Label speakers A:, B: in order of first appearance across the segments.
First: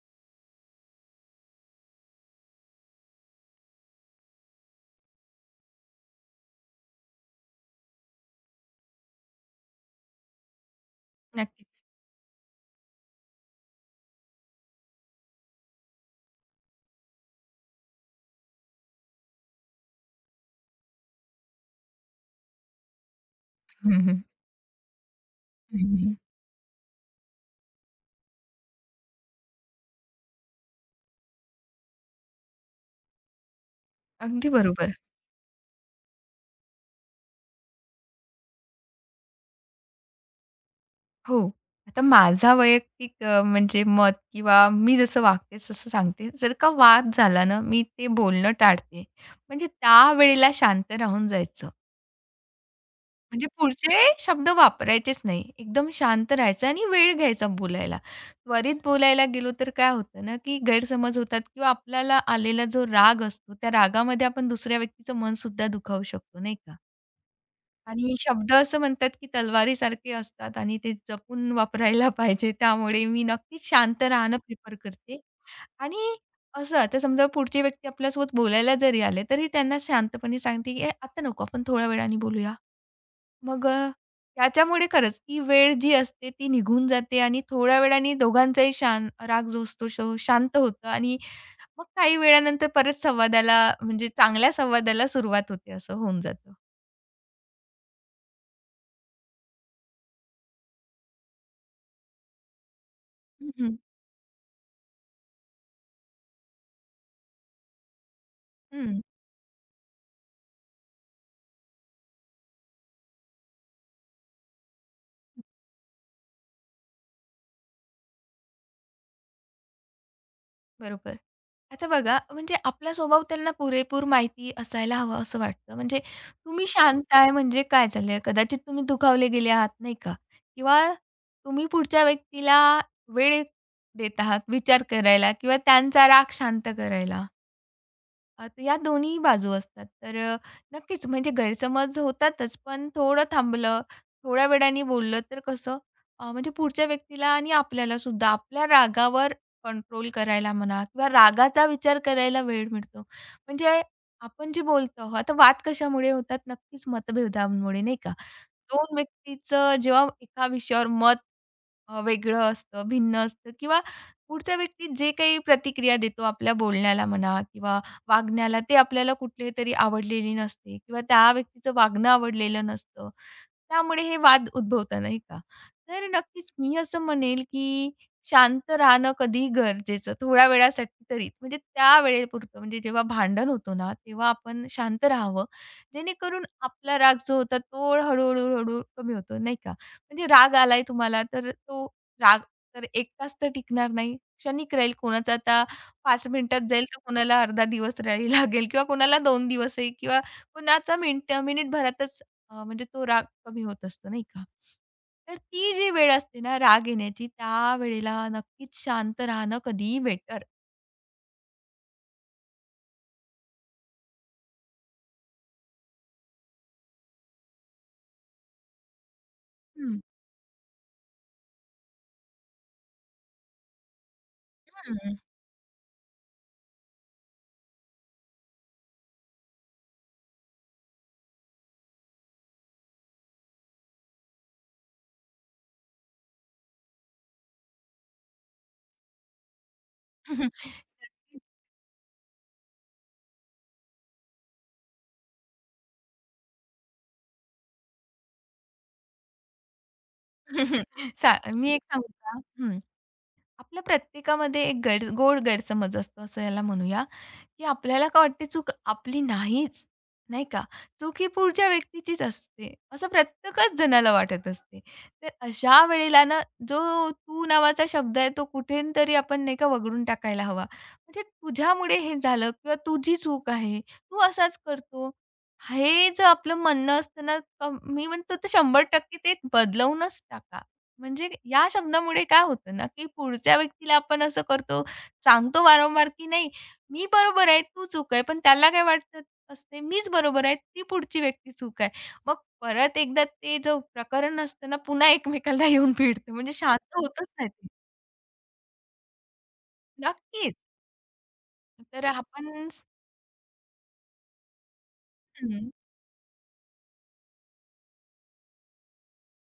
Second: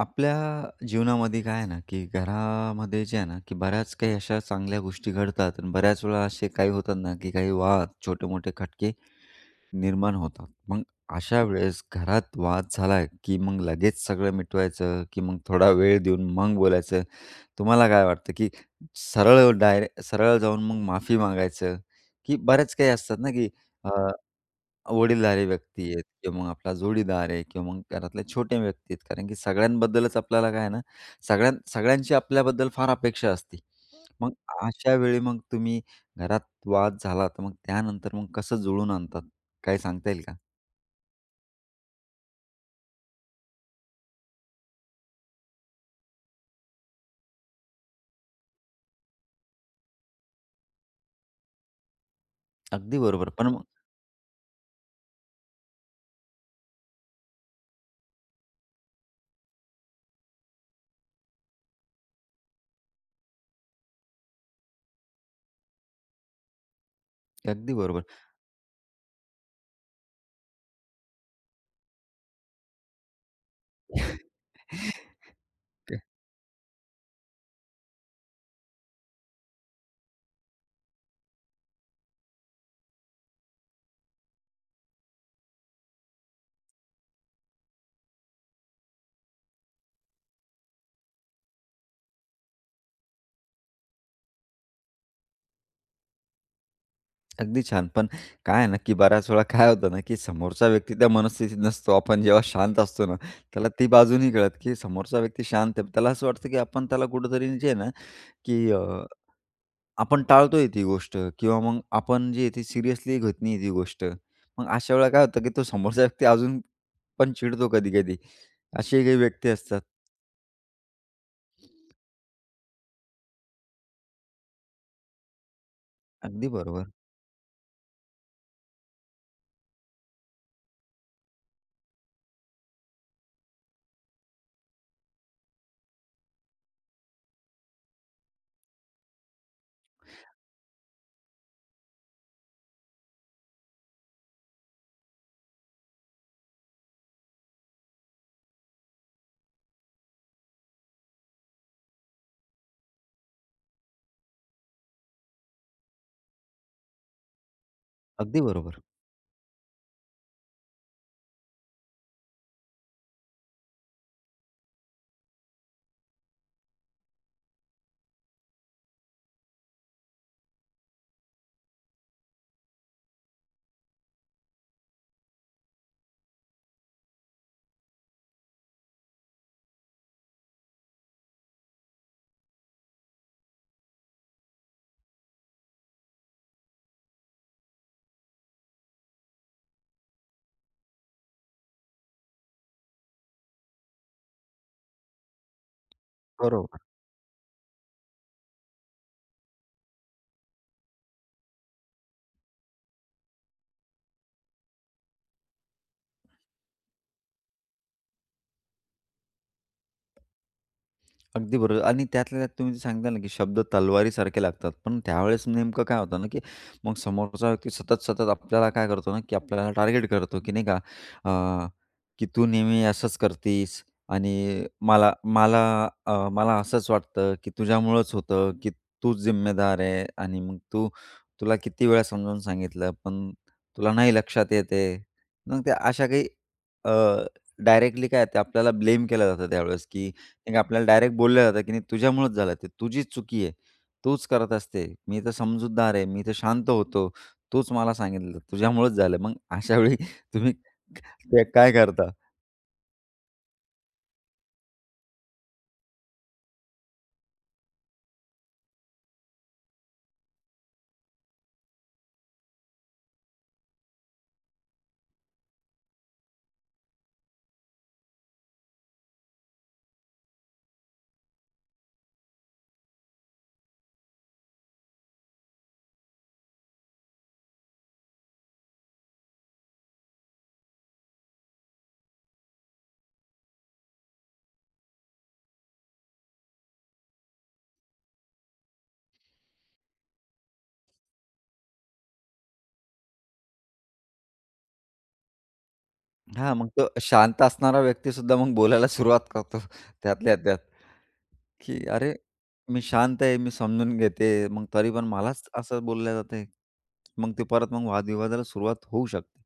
A: आपल्या जीवनामध्ये काय आहे ना, की घरामध्ये जे आहे ना, की बऱ्याच काही अशा चांगल्या गोष्टी घडतात आणि बऱ्याच वेळा असे काही होतात ना, की काही वाद, छोटे-मोठे खटके निर्माण होतात. मग अशा
B: नक्कीच.
A: वेळेस घरात वाद झाला, की मग लगेच सगळं मिटवायचं, की मग थोडा वेळ देऊन मग बोलायचं? तुम्हाला काय वाटतं, की सरळ जाऊन मग माफी मागायचं, की बऱ्याच काही असतात ना, की
B: हं, हं.
A: वडीलधारी व्यक्ती
B: हं,
A: आहेत
B: हं.
A: किंवा मग आपला जोडीदार आहे किंवा मग घरातल्या छोट्या व्यक्ती आहेत. कारण की सगळ्यांबद्दलच आपल्याला काय आहे ना, सगळ्यांची आपल्याबद्दल फार अपेक्षा असते. मग
B: अगदी
A: अशा
B: बरोबर.
A: वेळी मग तुम्ही घरात वाद झाला, तर मग त्यानंतर मग कसं जुळून आणतात? काय सांगता येईल का?
B: हो. आता माझा वैयक्तिक म्हणजे मत किंवा मी जसं वागते तसं सांगते. जर का वाद झाला ना, मी ते बोलणं टाळते. म्हणजे त्यावेळेला शांत राहून जायचं.
A: अगदी बरोबर. पण
B: म्हणजे
A: मग
B: पुढचे शब्द वापरायचेच नाही. एकदम शांत राहायचं आणि वेळ घ्यायचा बोलायला. त्वरित बोलायला गेलो तर काय होतं ना, की गैरसमज होतात किंवा आपल्याला आलेला जो राग असतो, त्या रागामध्ये आपण दुसऱ्या व्यक्तीचं मनसुद्धा दुखावू शकतो, नाही का?
A: अगदी बरोबर.
B: आणि शब्द असं म्हणतात, की तलवारीसारखे असतात आणि ते जपून वापरायला पाहिजे. त्यामुळे मी नक्कीच शांत राहणं प्रिफर करते आणि असं आता समजा पुढची व्यक्ती आपल्यासोबत बोलायला जरी आले, तरी त्यांना शांतपणे सांगते, की "ए आता नको, आपण थोड्या वेळाने बोलूया." मग अ, त्याच्यामुळे खरंच ती वेळ जी असते ती निघून जाते आणि थोड्या वेळाने दोघांचाही राग जो असतो तो शांत होतो आणि मग काही वेळानंतर परत संवादाला म्हणजे चांगल्या संवादाला सुरुवात होते, असं होऊन जातं.
A: अगदी छान. पण काय आहे ना, की बऱ्याच वेळा काय होतं ना, की समोरचा व्यक्ती त्या मनस्थितीत नसतो. आपण जेव्हा शांत असतो ना,
B: हं,
A: त्याला
B: हं.
A: ती बाजू नाही कळत, की समोरचा व्यक्ती शांत आहे. त्याला असं वाटतं, की आपण त्याला कुठेतरी जे आहे ना, की
B: हं.
A: आपण टाळतोय ती गोष्ट किंवा मग आपण जी आहे ती सिरियसली घेत नाही ती गोष्ट. मग अशा वेळेला काय होतं की तो समोरचा व्यक्ती अजून पण चिडतो कधी-कधी. असेही काही व्यक्ती असतात.
B: बरोबर. आता बघा, म्हणजे आपला स्वभाव त्यांना पुरेपूर माहिती असायला हवा असं वाटतं. म्हणजे
A: अगदी
B: तुम्ही
A: बरोबर.
B: शांत आहे म्हणजे काय झालं? कदाचित तुम्ही दुखावले गेले आहात, नाही का? किंवा तुम्ही पुढच्या व्यक्तीला वेळ देत आहात विचार करायला किंवा त्यांचा राग शांत करायला. तर या दोन्ही बाजू असतात. नक्कीच म्हणजे गैरसमज होतातच, पण थोडं थांबलं, थोड्या वेळाने बोललं तर कसं म्हणजे पुढच्या व्यक्तीला आणि आपल्यालासुद्धा आपल्या रागावर कंट्रोल करायला म्हणा किंवा रागाचा विचार करायला वेळ मिळतो. म्हणजे आपण जे बोलतो आहोत, आता वाद कशामुळे होतात? नक्कीच मतभेदांमुळे, नाही का?
A: अगदी बरोबर.
B: 2 व्यक्तीचं जेव्हा एका विषयावर मत वेगळं असतं, भिन्न असतं किंवा पुढचा व्यक्ती जे काही प्रतिक्रिया देतो आपल्या बोलण्याला म्हणा किंवा वागण्याला ते आपल्याला कुठलीतरी आवडलेली नसते किंवा त्या व्यक्तीचं वागणं आवडलेलं नसतं. त्यामुळे हे वाद उद्भवतात नाही का. तर नक्कीच मी असं म्हणेल, की शांत राहणं कधीही गरजेचं थोड्या वेळासाठी तरी. म्हणजे त्या वेळेपुरतं म्हणजे जेव्हा भांडण होतो ना, तेव्हा आपण शांत राहावं. जेणेकरून आपला राग जो होता तो हळू-हळू कमी होतो नाही का. म्हणजे राग आलाय तुम्हाला तर तो राग तर 1 तास तर टिकणार नाही. क्षणिक राहील कोणाचा आता 5 मिनिटात
A: बरोबर.
B: जाईल तर कुणाला अर्धा दिवस राही लागेल किंवा कुणाला 2 दिवसही किंवा कुणाचा मिनिटभरातच म्हणजे तो राग कमी होत असतो, नाही का? तर ती जी वेळ असते ना राग येण्याची, त्या वेळेला नक्कीच शांत राहणं कधीही बेटर.
A: अगदी बरोबर आणि त्यातल्या त्यात तुम्ही जे सांगता ना, की शब्द तलवारीसारखे लागतात. पण त्यावेळेस नेमकं काय होतं ना, की मग समोरचा व्यक्ती सतत, सतत आपल्याला काय करतो ना, की आपल्याला
B: हं,
A: टार्गेट करतो, की नाही का अ, की "तू नेहमी असंच करतीस आणि मला
B: हं.
A: मला मला असंच वाटतं, की तुझ्यामुळंच होतं, की तूच जिम्मेदार आहे आणि मग तू तुला किती वेळा समजावून सांगितलं, पण तुला नाही लक्षात येत मग त्या अशा काही डायरेक्टली काय ते आपल्याला ब्लेम केलं जातं त्यावेळेस, की मग आपल्याला डायरेक्ट बोललं जातं, की "नाही तुझ्यामुळेच झालं ते. तुझीच चुकी आहे. तूच करत असते. मी तर समजूतदार आहे. मी तर शांत होतो. तूच मला सांगितलं. तुझ्यामुळेच झालं." मग अशा वेळी तुम्ही ते काय
B: मी एक सांगू
A: करता?
B: का? हं. आपल्या प्रत्येकामध्ये एक गोड गैरसमज असतो असं याला म्हणूया. की आपल्याला का वाटते चूक आपली नाहीच, नाही का? चूक ही पुढच्या व्यक्तीचीच असते, असं प्रत्येकच जणाला वाटत असते. तर अशा वेळेला ना, जो "तू" नावाचा शब्द आहे, तो कुठून तरी आपण नाही का वगळून टाकायला हवा. म्हणजे तुझ्यामुळे हे झालं किंवा तुझी चूक आहे, तू असाच करतो. हे जर आपलं म्हणणं असतं ना, मी म्हणतो तर 100% ते बदलवूनच टाका. म्हणजे या शब्दामुळे काय होतं ना, की पुढच्या व्यक्तीला आपण असं करतो, सांगतो वारंवार की नाही मी बरोबर आहे, तू चूक आहे. पण त्याला काय वाटत असते, मीच बरोबर आहे, ती पुढची व्यक्ती चूक आहे. मग परत एकदा ते जो प्रकरण असतं ना, पुन्हा एकमेकाला येऊन भिडतं. म्हणजे
A: हां, मग तो
B: शांत होतच
A: शांत
B: नाही ते.
A: असणारा व्यक्तीसुद्धा मग बोलायला सुरुवात करतो त्यातल्या
B: नक्कीच.
A: त्यात, की
B: तर
A: "अरे,
B: आपण
A: मी शांत आहे. मी समजून घेते. मग तरी पण मलाच
B: हं.
A: असं बोललं जातंय." मग ते परत मग वादविवादाला सुरुवात होऊ शकते.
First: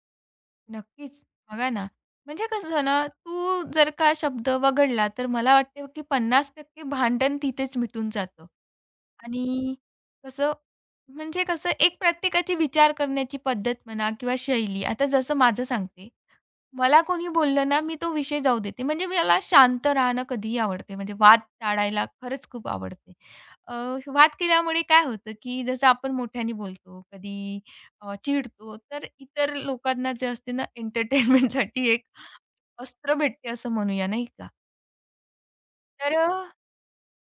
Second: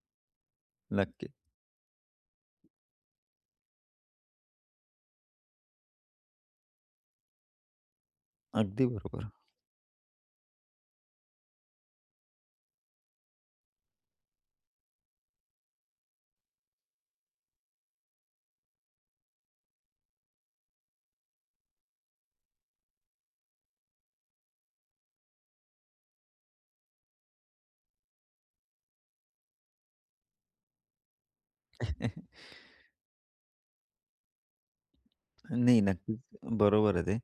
B: नक्कीच.
A: नक्की.
B: बघा ना, म्हणजे कसं झालं ना, तू जर का शब्द वगळला, तर मला वाटतं की 50% भांडण तिथेच मिटून जातं.
A: अगदी बरोबर.
B: आणि कसं म्हणजे कसं एक प्रत्येकाची विचार करण्याची पद्धत म्हणा किंवा शैली. आता जसं माझं सांगते, मला कोणी बोललं ना, मी तो विषय जाऊ देते. म्हणजे मला शांत राहणं कधीही आवडते. म्हणजे वाद टाळायला खरंच खूप आवडते. अ, वाद केल्यामुळे काय होतं, की जसं आपण मोठ्याने बोलतो, कधी चिडतो, तर इतर लोकांना जे असते ना एंटरटेनमेंटसाठी एक अस्त्र भेटते असं म्हणूया, नाही का?
A: नाही,
B: तर
A: नक्कीच
B: अ,
A: बरोबर आहे ते.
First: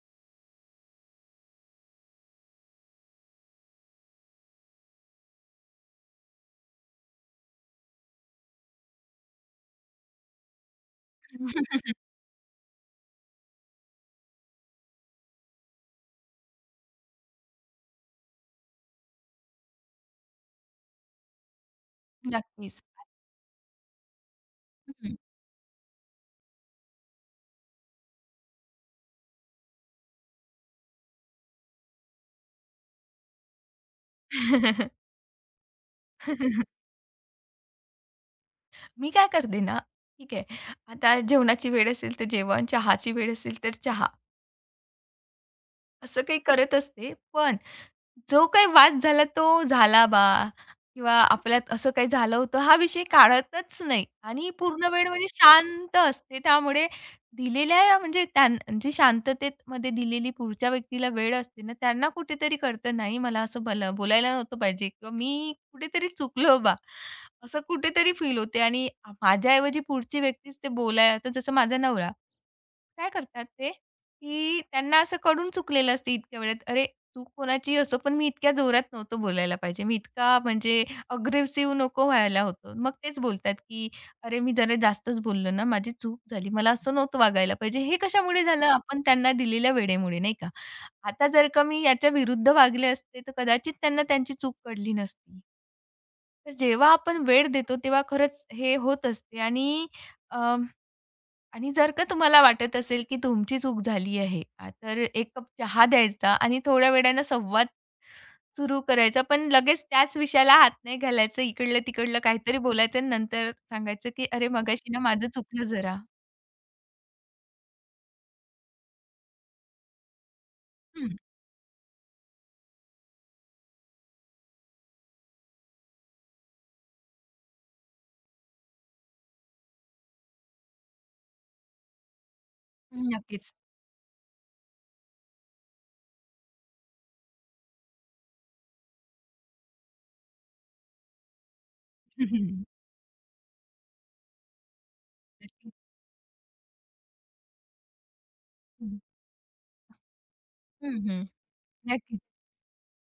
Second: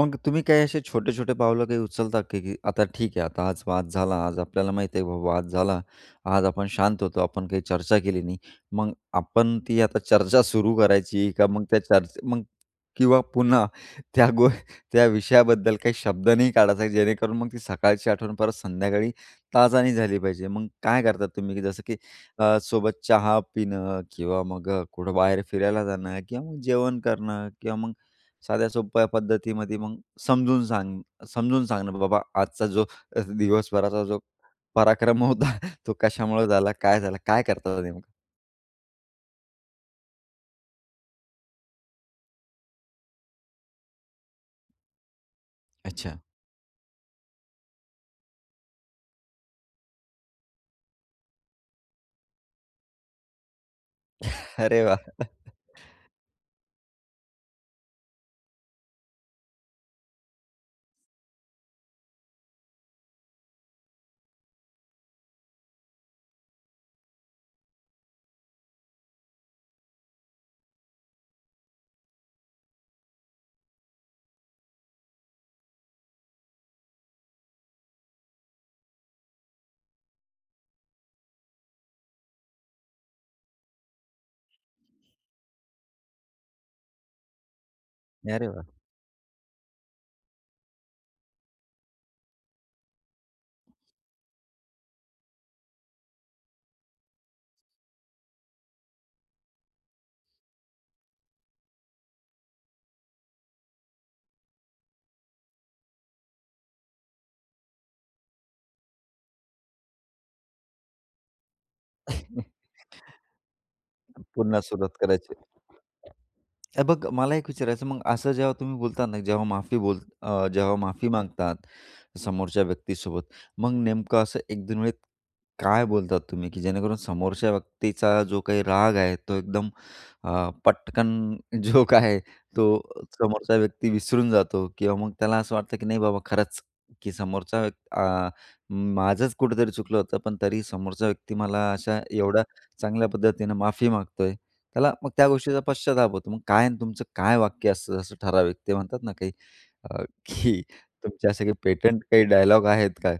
A: मग तुम्ही काही असे छोटे-छोटे पावलं काही उचलता की की आता ठीक आहे, आता आज वाद झाला, आज आपल्याला माहिती आहे बाबा वाद झाला, आज आपण शांत होतो, आपण काही चर्चा केली नाही. मग आपण ती आता चर्चा सुरू करायची का मग त्या चर्चे मग किंवा पुन्हा त्या गो त्या विषयाबद्दल काही शब्द नाही काढायचा जेणेकरून मग ती सकाळची आठवण परत संध्याकाळी ताजानी झाली पाहिजे. मग काय करतात तुम्ही की जसं की
B: नक्कीच.
A: सोबत चहा पिणं किंवा मग कुठं
B: हं.
A: बाहेर फिरायला जाणं किंवा मग जेवण करणं किंवा मग साध्या सोप्या पद्धतीमध्ये मग समजून सांग समजून सांगणं बाबा आजचा जो दिवसभराचा जो पराक्रम होता तो कशामुळे झाला, काय झाला, काय करता नेमकं?
B: मी काय करते ना, ठीक आहे, आता जेवणाची वेळ असेल तर जेवण, चहाची वेळ असेल तर चहा.
A: अच्छा.
B: असं काही करत असते. पण जो काही वाद झाला तो झाला किंवा आपल्यात असं काही झालं होतं हा विषय काढतच नाही आणि
A: अरे
B: पूर्ण वेळ
A: वाह!
B: म्हणजे शांत असते. त्यामुळे दिलेल्या म्हणजे त्यां जी शांततेमध्ये दिलेली पुढच्या व्यक्तीला वेळ असते ना, त्यांना कुठेतरी कळतं नाही मला असं बोलायला नव्हतं पाहिजे किंवा मी कुठेतरी चुकलो बा. असं कुठेतरी फील होते आणि माझ्याऐवजी पुढची व्यक्तीच ते बोलायला तर जसं माझा नवरा काय करतात ते, की त्यांना असं कळून चुकलेलं असते इतक्या वेळेत. अरे, चूक कोणाची असो, पण मी इतक्या जोरात नव्हतो बोलायला पाहिजे. मी इतका म्हणजे अग्रेसिव्ह नको व्हायला होतो. मग तेच बोलतात, की "अरे, मी जरा जास्तच बोललो ना, माझी चूक झाली. मला असं नव्हतं वागायला पाहिजे." हे कशामुळे
A: अरे वाह!
B: झालं? आपण त्यांना दिलेल्या वेळेमुळे, नाही का? आता जर का मी याच्या विरुद्ध वागले असते, तर कदाचित त्यांना त्यांची चूक कळली नसती. तर जेव्हा आपण वेळ देतो, तेव्हा खरंच हे होत असते आणि आणि जर का तुम्हाला वाटत असेल, की तुमची चूक झाली आहे, तर एक कप चहा द्यायचा आणि थोड्या वेळानं संवाद सुरू करायचा. पण लगेच त्याच विषयाला हात नाही घालायचं. इकडलं-तिकडलं काहीतरी बोलायचं आणि नंतर सांगायचं, की "अरे,
A: पुन्हा
B: मगाशी
A: सुरुवात
B: ना माझं
A: करायची.
B: चुकलं जरा."
A: हे बघ मला एक विचारायचं मग असं जेव्हा तुम्ही बोलता ना, जेव्हा माफी
B: हं,
A: मागतात समोरच्या व्यक्तीसोबत, मग नेमकं असं 1-2 वेळेत काय बोलतात तुम्ही, की जेणेकरून समोरच्या व्यक्तीचा जो काही राग आहे तो एकदम पटकन जो काय आहे तो
B: नक्कीच.
A: समोरचा व्यक्ती विसरून जातो किंवा मग त्याला असं वाटतं, की नाही बाबा खरंच, की समोरचा व्यक्ती माझंच कुठेतरी चुकलं होतं, पण तरी समोरचा व्यक्ती मला अशा एवढ्या चांगल्या पद्धतीनं माफी मागतोय. त्याला मग त्या गोष्टीचा
B: नक्कीच.
A: पश्चाताप होतो. मग काय अन् तुमचं काय वाक्य असतं असं ठराविक? ते
B: हं.
A: म्हणतात ना काही की
B: हं, हं.
A: तुमचे असे काही पेटंट
B: नक्कीच.
A: काही डायलॉग आहेत का?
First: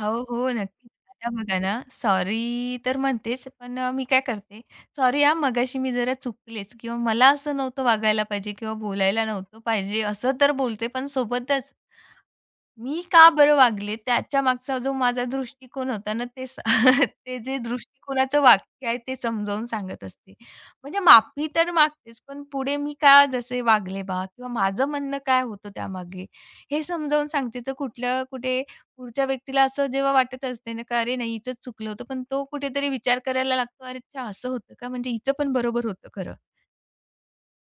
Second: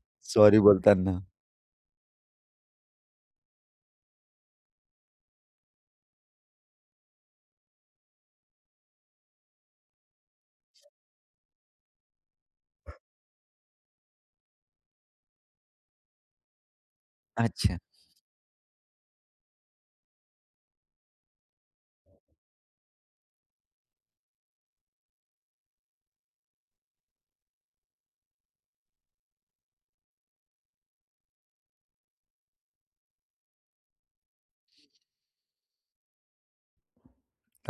B: हो, हो.
A: सॉरी
B: नक्की.
A: बोलताना?
B: आता बघा ना, सॉरी तर म्हणतेच, मी काय करते, "सॉरी हां, मगाशी मी जरा चुकलेच" किंवा "मला असं नव्हतं वागायला पाहिजे किंवा बोलायला नव्हतं पाहिजे" असं तर बोलते, पण सोबतच मी का बरं वागले? त्याच्या मागचा जो माझा दृष्टिकोन होता ना, ते स ते जे
A: अच्छा.
B: दृष्टिकोनाचं वाक्य आहे ते समजावून सांगत असते. म्हणजे माफी तर मागतेच, पण पुढे मी का जसे वागले बा किंवा माझं म्हणणं काय होतं त्यामागे, हे समजावून सांगते. तर कुठलं कुठे पुढच्या व्यक्तीला असं जेव्हा वाटत असते ना, का "अरे नाही, हिचंच चुकलं होतं." पण तो कुठेतरी विचार करायला लागतो, "अरे अच्छा असं होतं का? म्हणजे हिचं पण बरोबर होतं खरं."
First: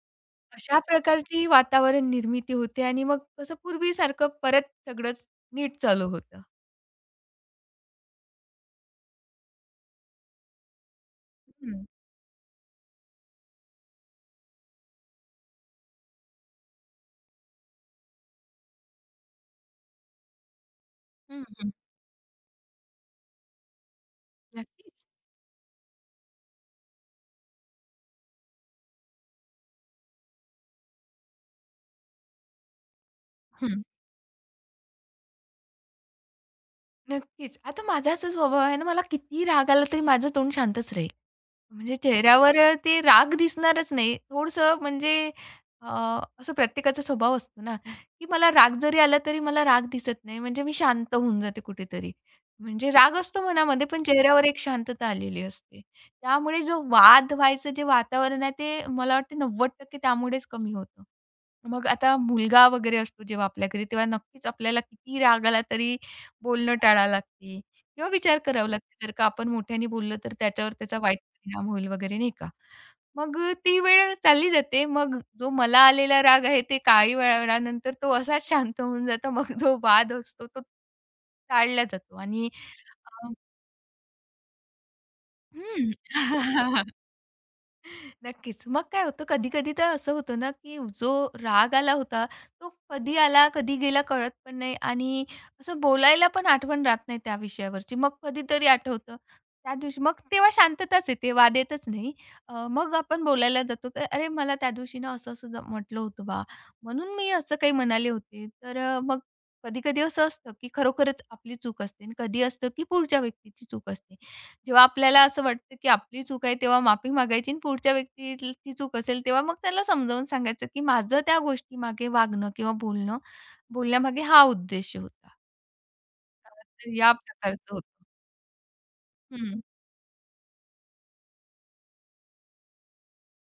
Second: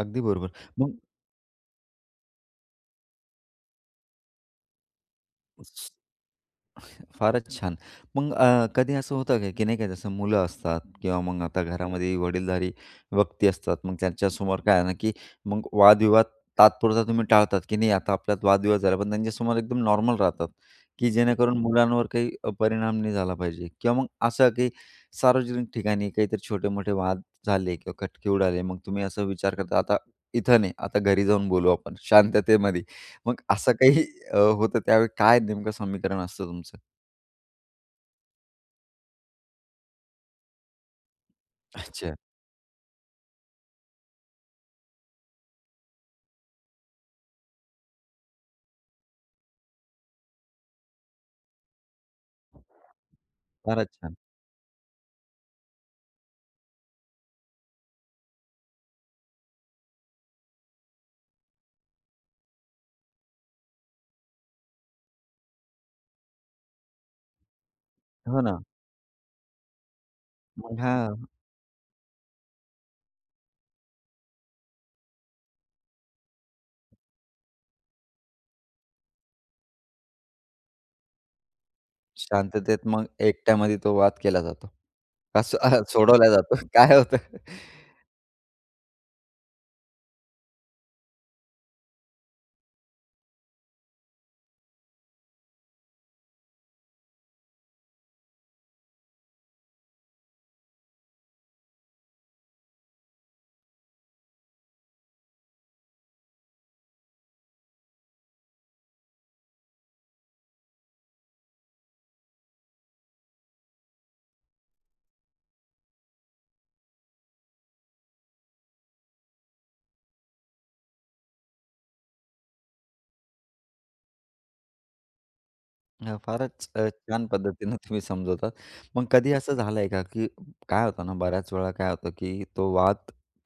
A: अगदी बरोबर.
B: अशा
A: मग
B: प्रकारची वातावरण निर्मिती होते आणि मग कसं पूर्वीसारखं परत सगळंच नीट चालू होतं.
A: फारच छान. मग कधी असं होतं का, की नाही का जसं मुलं असतात किंवा मग आता
B: हं.
A: घरामध्ये वडीलधारी व्यक्ती असतात. मग त्यांच्यासमोर काय आहे ना, की मग वादविवाद तात्पुरता तुम्ही टाळतात, की नाही आता आपल्यात वादविवाद झाला, पण त्यांच्यासमोर एकदम नॉर्मल राहतात, की
B: हं,
A: जेणेकरून
B: हं.
A: मुलांवर काही परिणाम नाही झाला पाहिजे किंवा मग असं काही
B: नक्कीच.
A: सार्वजनिक ठिकाणी काहीतरी छोटे-मोठे वाद झाले किंवा खटके उडाले. मग तुम्ही असा विचार करता, आता इथं नाही, आता घरी जाऊन बोलू आपण शांततेमध्ये. मग असं
B: हं.
A: काही होतं त्यावेळी काय नेमकं समीकरण असतं तुमचं?
B: नक्कीच. आता माझा असा स्वभाव आहे ना, मला कितीही राग आला तरी माझं तोंड शांतच राहील. म्हणजे
A: अच्छा.
B: चेहऱ्यावर ते राग दिसणारच नाही. अ, असं प्रत्येकाचा स्वभाव असतो ना, की मला राग जरी आला तरी मला राग दिसत नाही. म्हणजे मी शांत होऊन जाते कुठेतरी. म्हणजे राग असतो मनामध्ये
A: फारच
B: पण
A: छान.
B: चेहऱ्यावर एक शांतता आलेली असते. त्यामुळे जो वाद व्हायचं जे वातावरण आहे ते मला वाटतं 90% त्यामुळेच कमी होतं. मग आता मुलगा वगैरे असतो जेव्हा आपल्या तेव्हा नक्कीच आपल्याला किती राग आला तरी बोलणं टाळावं लागते. किंवा विचार
A: हो ना.
B: करावा लागतो, जर का आपण मोठ्याने बोललं तर त्याच्यावर
A: मग
B: त्याचा वाईट
A: हां.
B: परिणाम होईल वगैरे नाही का. मग ती वेळ चालली जाते. मग जो मला आलेला राग आहे ते काही वेळानंतर तो असाच शांत होऊन जातो. मग जो वाद असतो तो टाळला जातो आणि
A: शांततेत मग
B: अ,
A: एकट्यामध्ये तो वाद केला जातो. का सो अ,
B: हं.
A: सोडवला जातो. काय होतं
B: नक्कीच. मग काय होतं कधी-कधी तर असं होतं ना, की जो राग आला होता, तो कधी आला, कधी गेला कळत पण नाही आणि असं बोलायला पण आठवण राहत नाही त्या विषयावरची. मग कधीतरी आठवतं. त्या दिवशी मग तेव्हा शांतताच येते, वाद येतच नाही. मग आपण बोलायला जातो, की "अरे, मला त्या दिवशी ना असं-असं म्हटलं होतं बा, म्हणून मी असं काही म्हणाले होते." मग कधी-कधी असं असतं, की खरोखरच आपली चूक असते आणि कधी असतं, की पुढच्या व्यक्तीची चूक असते. जेव्हा आपल्याला असं वाटतं, की आपली चूक आहे, तेव्हा माफी मागायची आणि पुढच्या व्यक्तीची चूक असेल, तेव्हा मग त्याला समजावून सांगायचं, की माझं त्या गोष्टीमागे वागणं किंवा बोलण्यामागे हा उद्देश होता.
A: हां, फारच
B: तर या
A: छान
B: प्रकारचं
A: पद्धतीनं
B: होतं.
A: तुम्ही समजवतात. मग कधी असं
B: हं,
A: झालंय का, की काय होतं ना, बऱ्याच वेळा काय होतं, की तो वाद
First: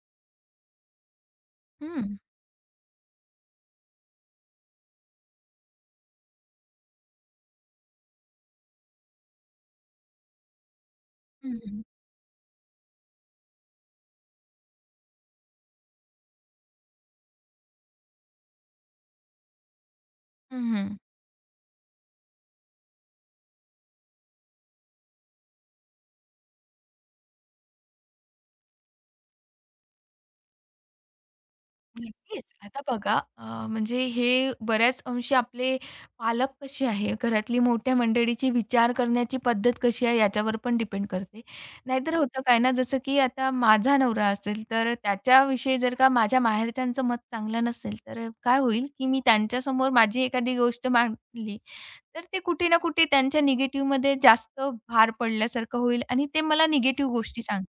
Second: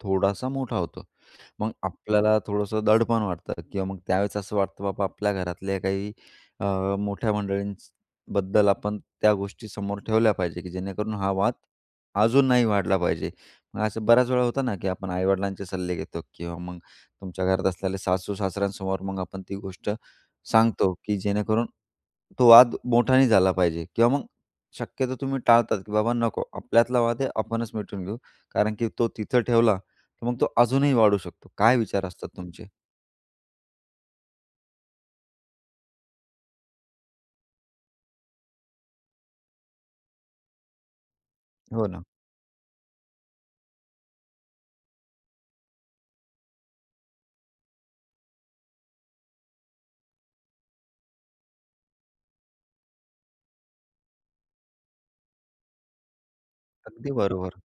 A: थोडासा मोठा होतो. मग
B: हं,
A: आपल्याला थोडंसं दडपण वाटतं किंवा मग त्यावेळेस असं वाटतं, बाबा आपल्या घरातल्या काही अ, मोठ्या मंडळींबद्दल आपण त्या गोष्टी समोर ठेवल्या पाहिजे, की जेणेकरून हा वाद
B: हं, हं,
A: अजून नाही वाढला पाहिजे. मग असं बऱ्याच वेळा होतं ना, की आपण आई सल्ले घेतो किंवा मग तुमच्या घरात असलेल्या सासू-सासऱ्यांसमोर मग आपण ती गोष्ट
B: हं,
A: सांगतो, की जेणेकरून तो वाद मोठा नाही झाला पाहिजे किंवा मग शक्यतो तुम्ही टाळतात, की बाबा नको आपल्यातला वाद आहे आपणच मिटवून घेऊ. कारण की तो तिथं ठेवला, तर मग तो अजूनही वाढू शकतो. काय विचार असतात
B: नक्कीच.
A: तुमचे?
B: आता बघा, म्हणजे हे बऱ्याच अंशी आपले पालक कसे आहे, घरातली मोठ्या मंडळीची विचार करण्याची पद्धत कशी आहे याच्यावर पण डिपेंड करते.
A: हो ना.
B: नाहीतर होतं काय ना, जसं की आता माझा नवरा असेल, तर त्याच्याविषयी जर का माझ्या माहेरच्यांचं मत चांगलं नसेल, तर काय होईल, की मी त्यांच्यासमोर माझी एखादी गोष्ट मांडली, तर ते कुठे ना कुठे त्यांच्या निगेटिव्हमध्ये जास्त भार पडल्यासारखं होईल आणि ते मला
A: अगदी
B: निगेटिव्ह गोष्टी
A: बरोबर.
B: सांगतील.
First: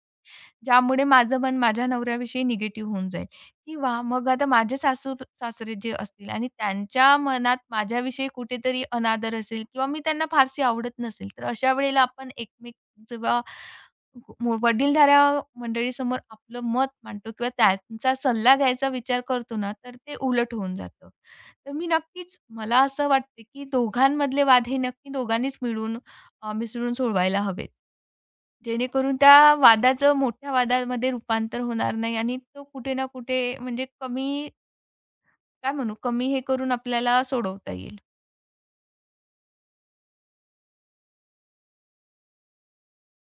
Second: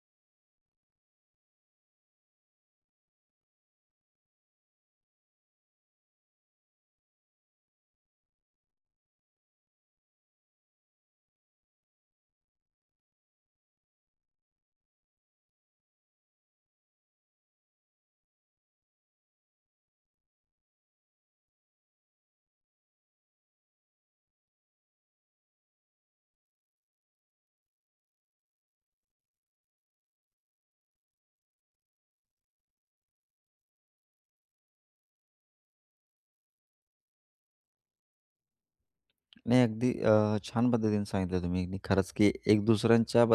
B: ज्यामुळे माझं मन माझ्या नवऱ्याविषयी निगेटिव्ह होऊन जाईल किंवा मग आता माझे सासू-सासरे जे असतील आणि त्यांच्या मनात माझ्याविषयी कुठेतरी अनादर असेल किंवा मी त्यांना फारशी आवडत नसेल, तर अशा वेळेला आपण एकमेक जेव्हा मो वडीलधाऱ्या मंडळीसमोर आपलं मत मांडतो किंवा त्यांचा सल्ला घ्यायचा विचार करतो ना, तर ते उलट होऊन जातं. तर मी नक्कीच मला असं वाटतं, की दोघांमधले वाद हे नक्की दोघांनीच मिळून मिसळून सोडवायला हवेत. जेणेकरून त्या वादाचं मोठ्या वादामध्ये रूपांतर होणार नाही आणि तो कुठे ना कुठे म्हणजे कमी काय म्हणू कमी हे करून आपल्याला सोडवता येईल.
A: नाही अगदी छान पद्धतीने सांगितलं तुम्ही. आणि खरंच, की एक दुसऱ्यांच्या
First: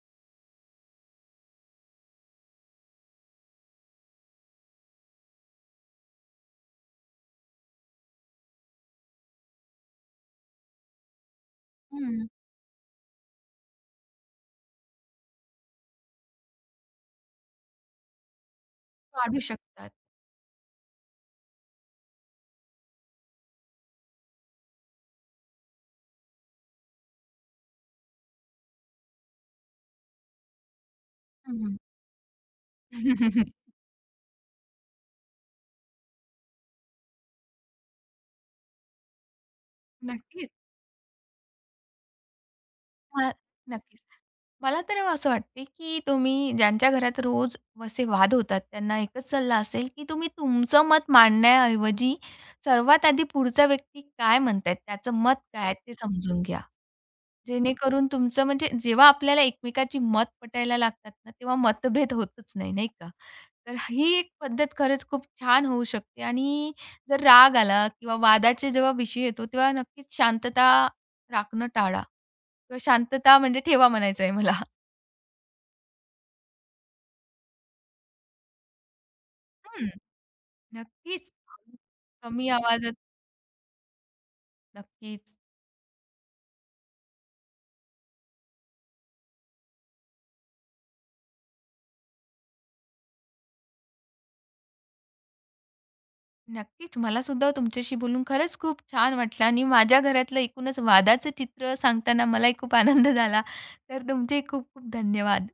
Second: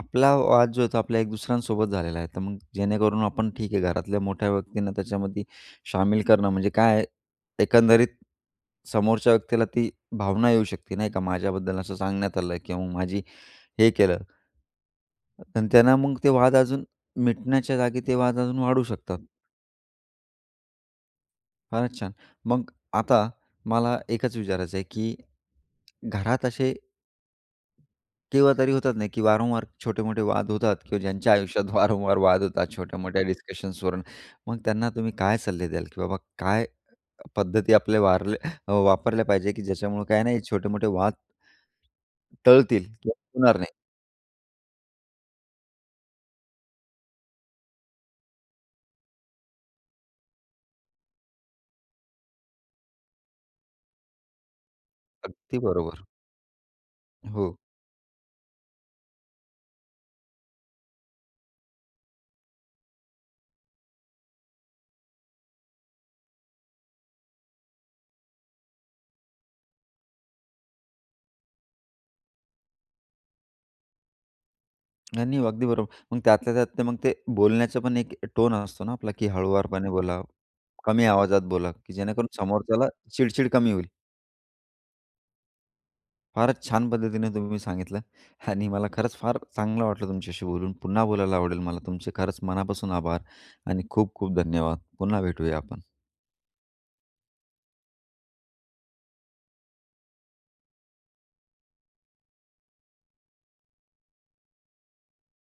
A: आपला वाद जो आहे तो आपल्या एक दुसऱ्यांसोबत झालेला आहे. तर मग जेणेकरून आपण ठीक आहे घरातल्या मोठ्या व्यक्तींना त्याच्यामध्ये शामील करणं म्हणजे काय आहे, एकंदरीत समोरच्या व्यक्तीला ती भावना येऊ शकते नाही का, माझ्याबद्दल असं
B: हं.
A: सांगण्यात आलं किंवा मग माझी हे केलं. आणि त्यांना मग ते वाद अजून मिटण्याच्या जागी ते वाद अजून वाढू शकतात.
B: काढू शकतात.
A: फारच छान. मग आता मला एकच विचारायचं आहे, की घरात असे किंवा तरी होतात नाही, की वारंवार छोटे-मोठे वाद होतात किंवा ज्यांच्या आयुष्यात
B: हं.
A: वारंवार वाद होतात छोट्या-मोठ्या डिस्कशन्सवरून. मग त्यांना तुम्ही काय सल्ले द्याल, की बाबा काय पद्धती वापरल्या पाहिजे, की ज्याच्यामुळे काय नाही
B: नक्कीच.
A: छोटे-मोठे वाद टळतील किंवा
B: हां,
A: होणार नाही.
B: नक्कीच. मला तर असं वाटते, की तुम्ही ज्यांच्या घरात रोज असे वाद होतात त्यांना एकच सल्ला असेल, की तुम्ही तुमचं मत मांडण्याऐवजी सर्वात आधी पुढचा व्यक्ती काय म्हणतायत त्याचं मत
A: अगदी
B: काय आहे ते
A: बरोबर.
B: समजून घ्या.
A: हो.
B: जेणेकरून तुमचं म्हणजे जेव्हा आपल्याला एकमेकाची मत पटायला लागतात ना, तेव्हा मतभेद होतच नाही, नाही का? तर ही एक पद्धत खरंच खूप छान होऊ शकते आणि जर राग आला किंवा वादाचे जेव्हा विषय येतो, तेव्हा नक्कीच शांतता राखणं टाळा किंवा शांतता म्हणजे ठेवा म्हणायचं आहे मला.
A: नाही, नाही अगदी बरोबर. मग त्यातल्या त्यात ते मग ते बोलण्याचा पण एक टोन असतो ना आपला, की हळुवारपणे
B: हं.
A: बोला, कमी
B: नक्कीच.
A: आवाजात बोला, की जेणेकरून
B: कमी
A: समोरच्याला
B: आवाजात
A: चिडचिड कमी होईल.
B: नक्कीच.
A: फारच छान पद्धतीने तुम्ही सांगितलं आणि मला खरंच फार चांगलं वाटलं तुमच्याशी बोलून. पुन्हा बोलायला आवडेल मला. तुमचे खरंच मनापासून आभार आणि खूप खूप धन्यवाद. पुन्हा भेटूया आपण.
B: नक्कीच. मला सुद्धा तुमच्याशी बोलून खरंच खूप छान वाटलं आणि माझ्या घरातलं एकूणच वादाचं चित्र सांगताना मलाही खूप आनंद झाला. तर तुमचे खूप खूप धन्यवाद.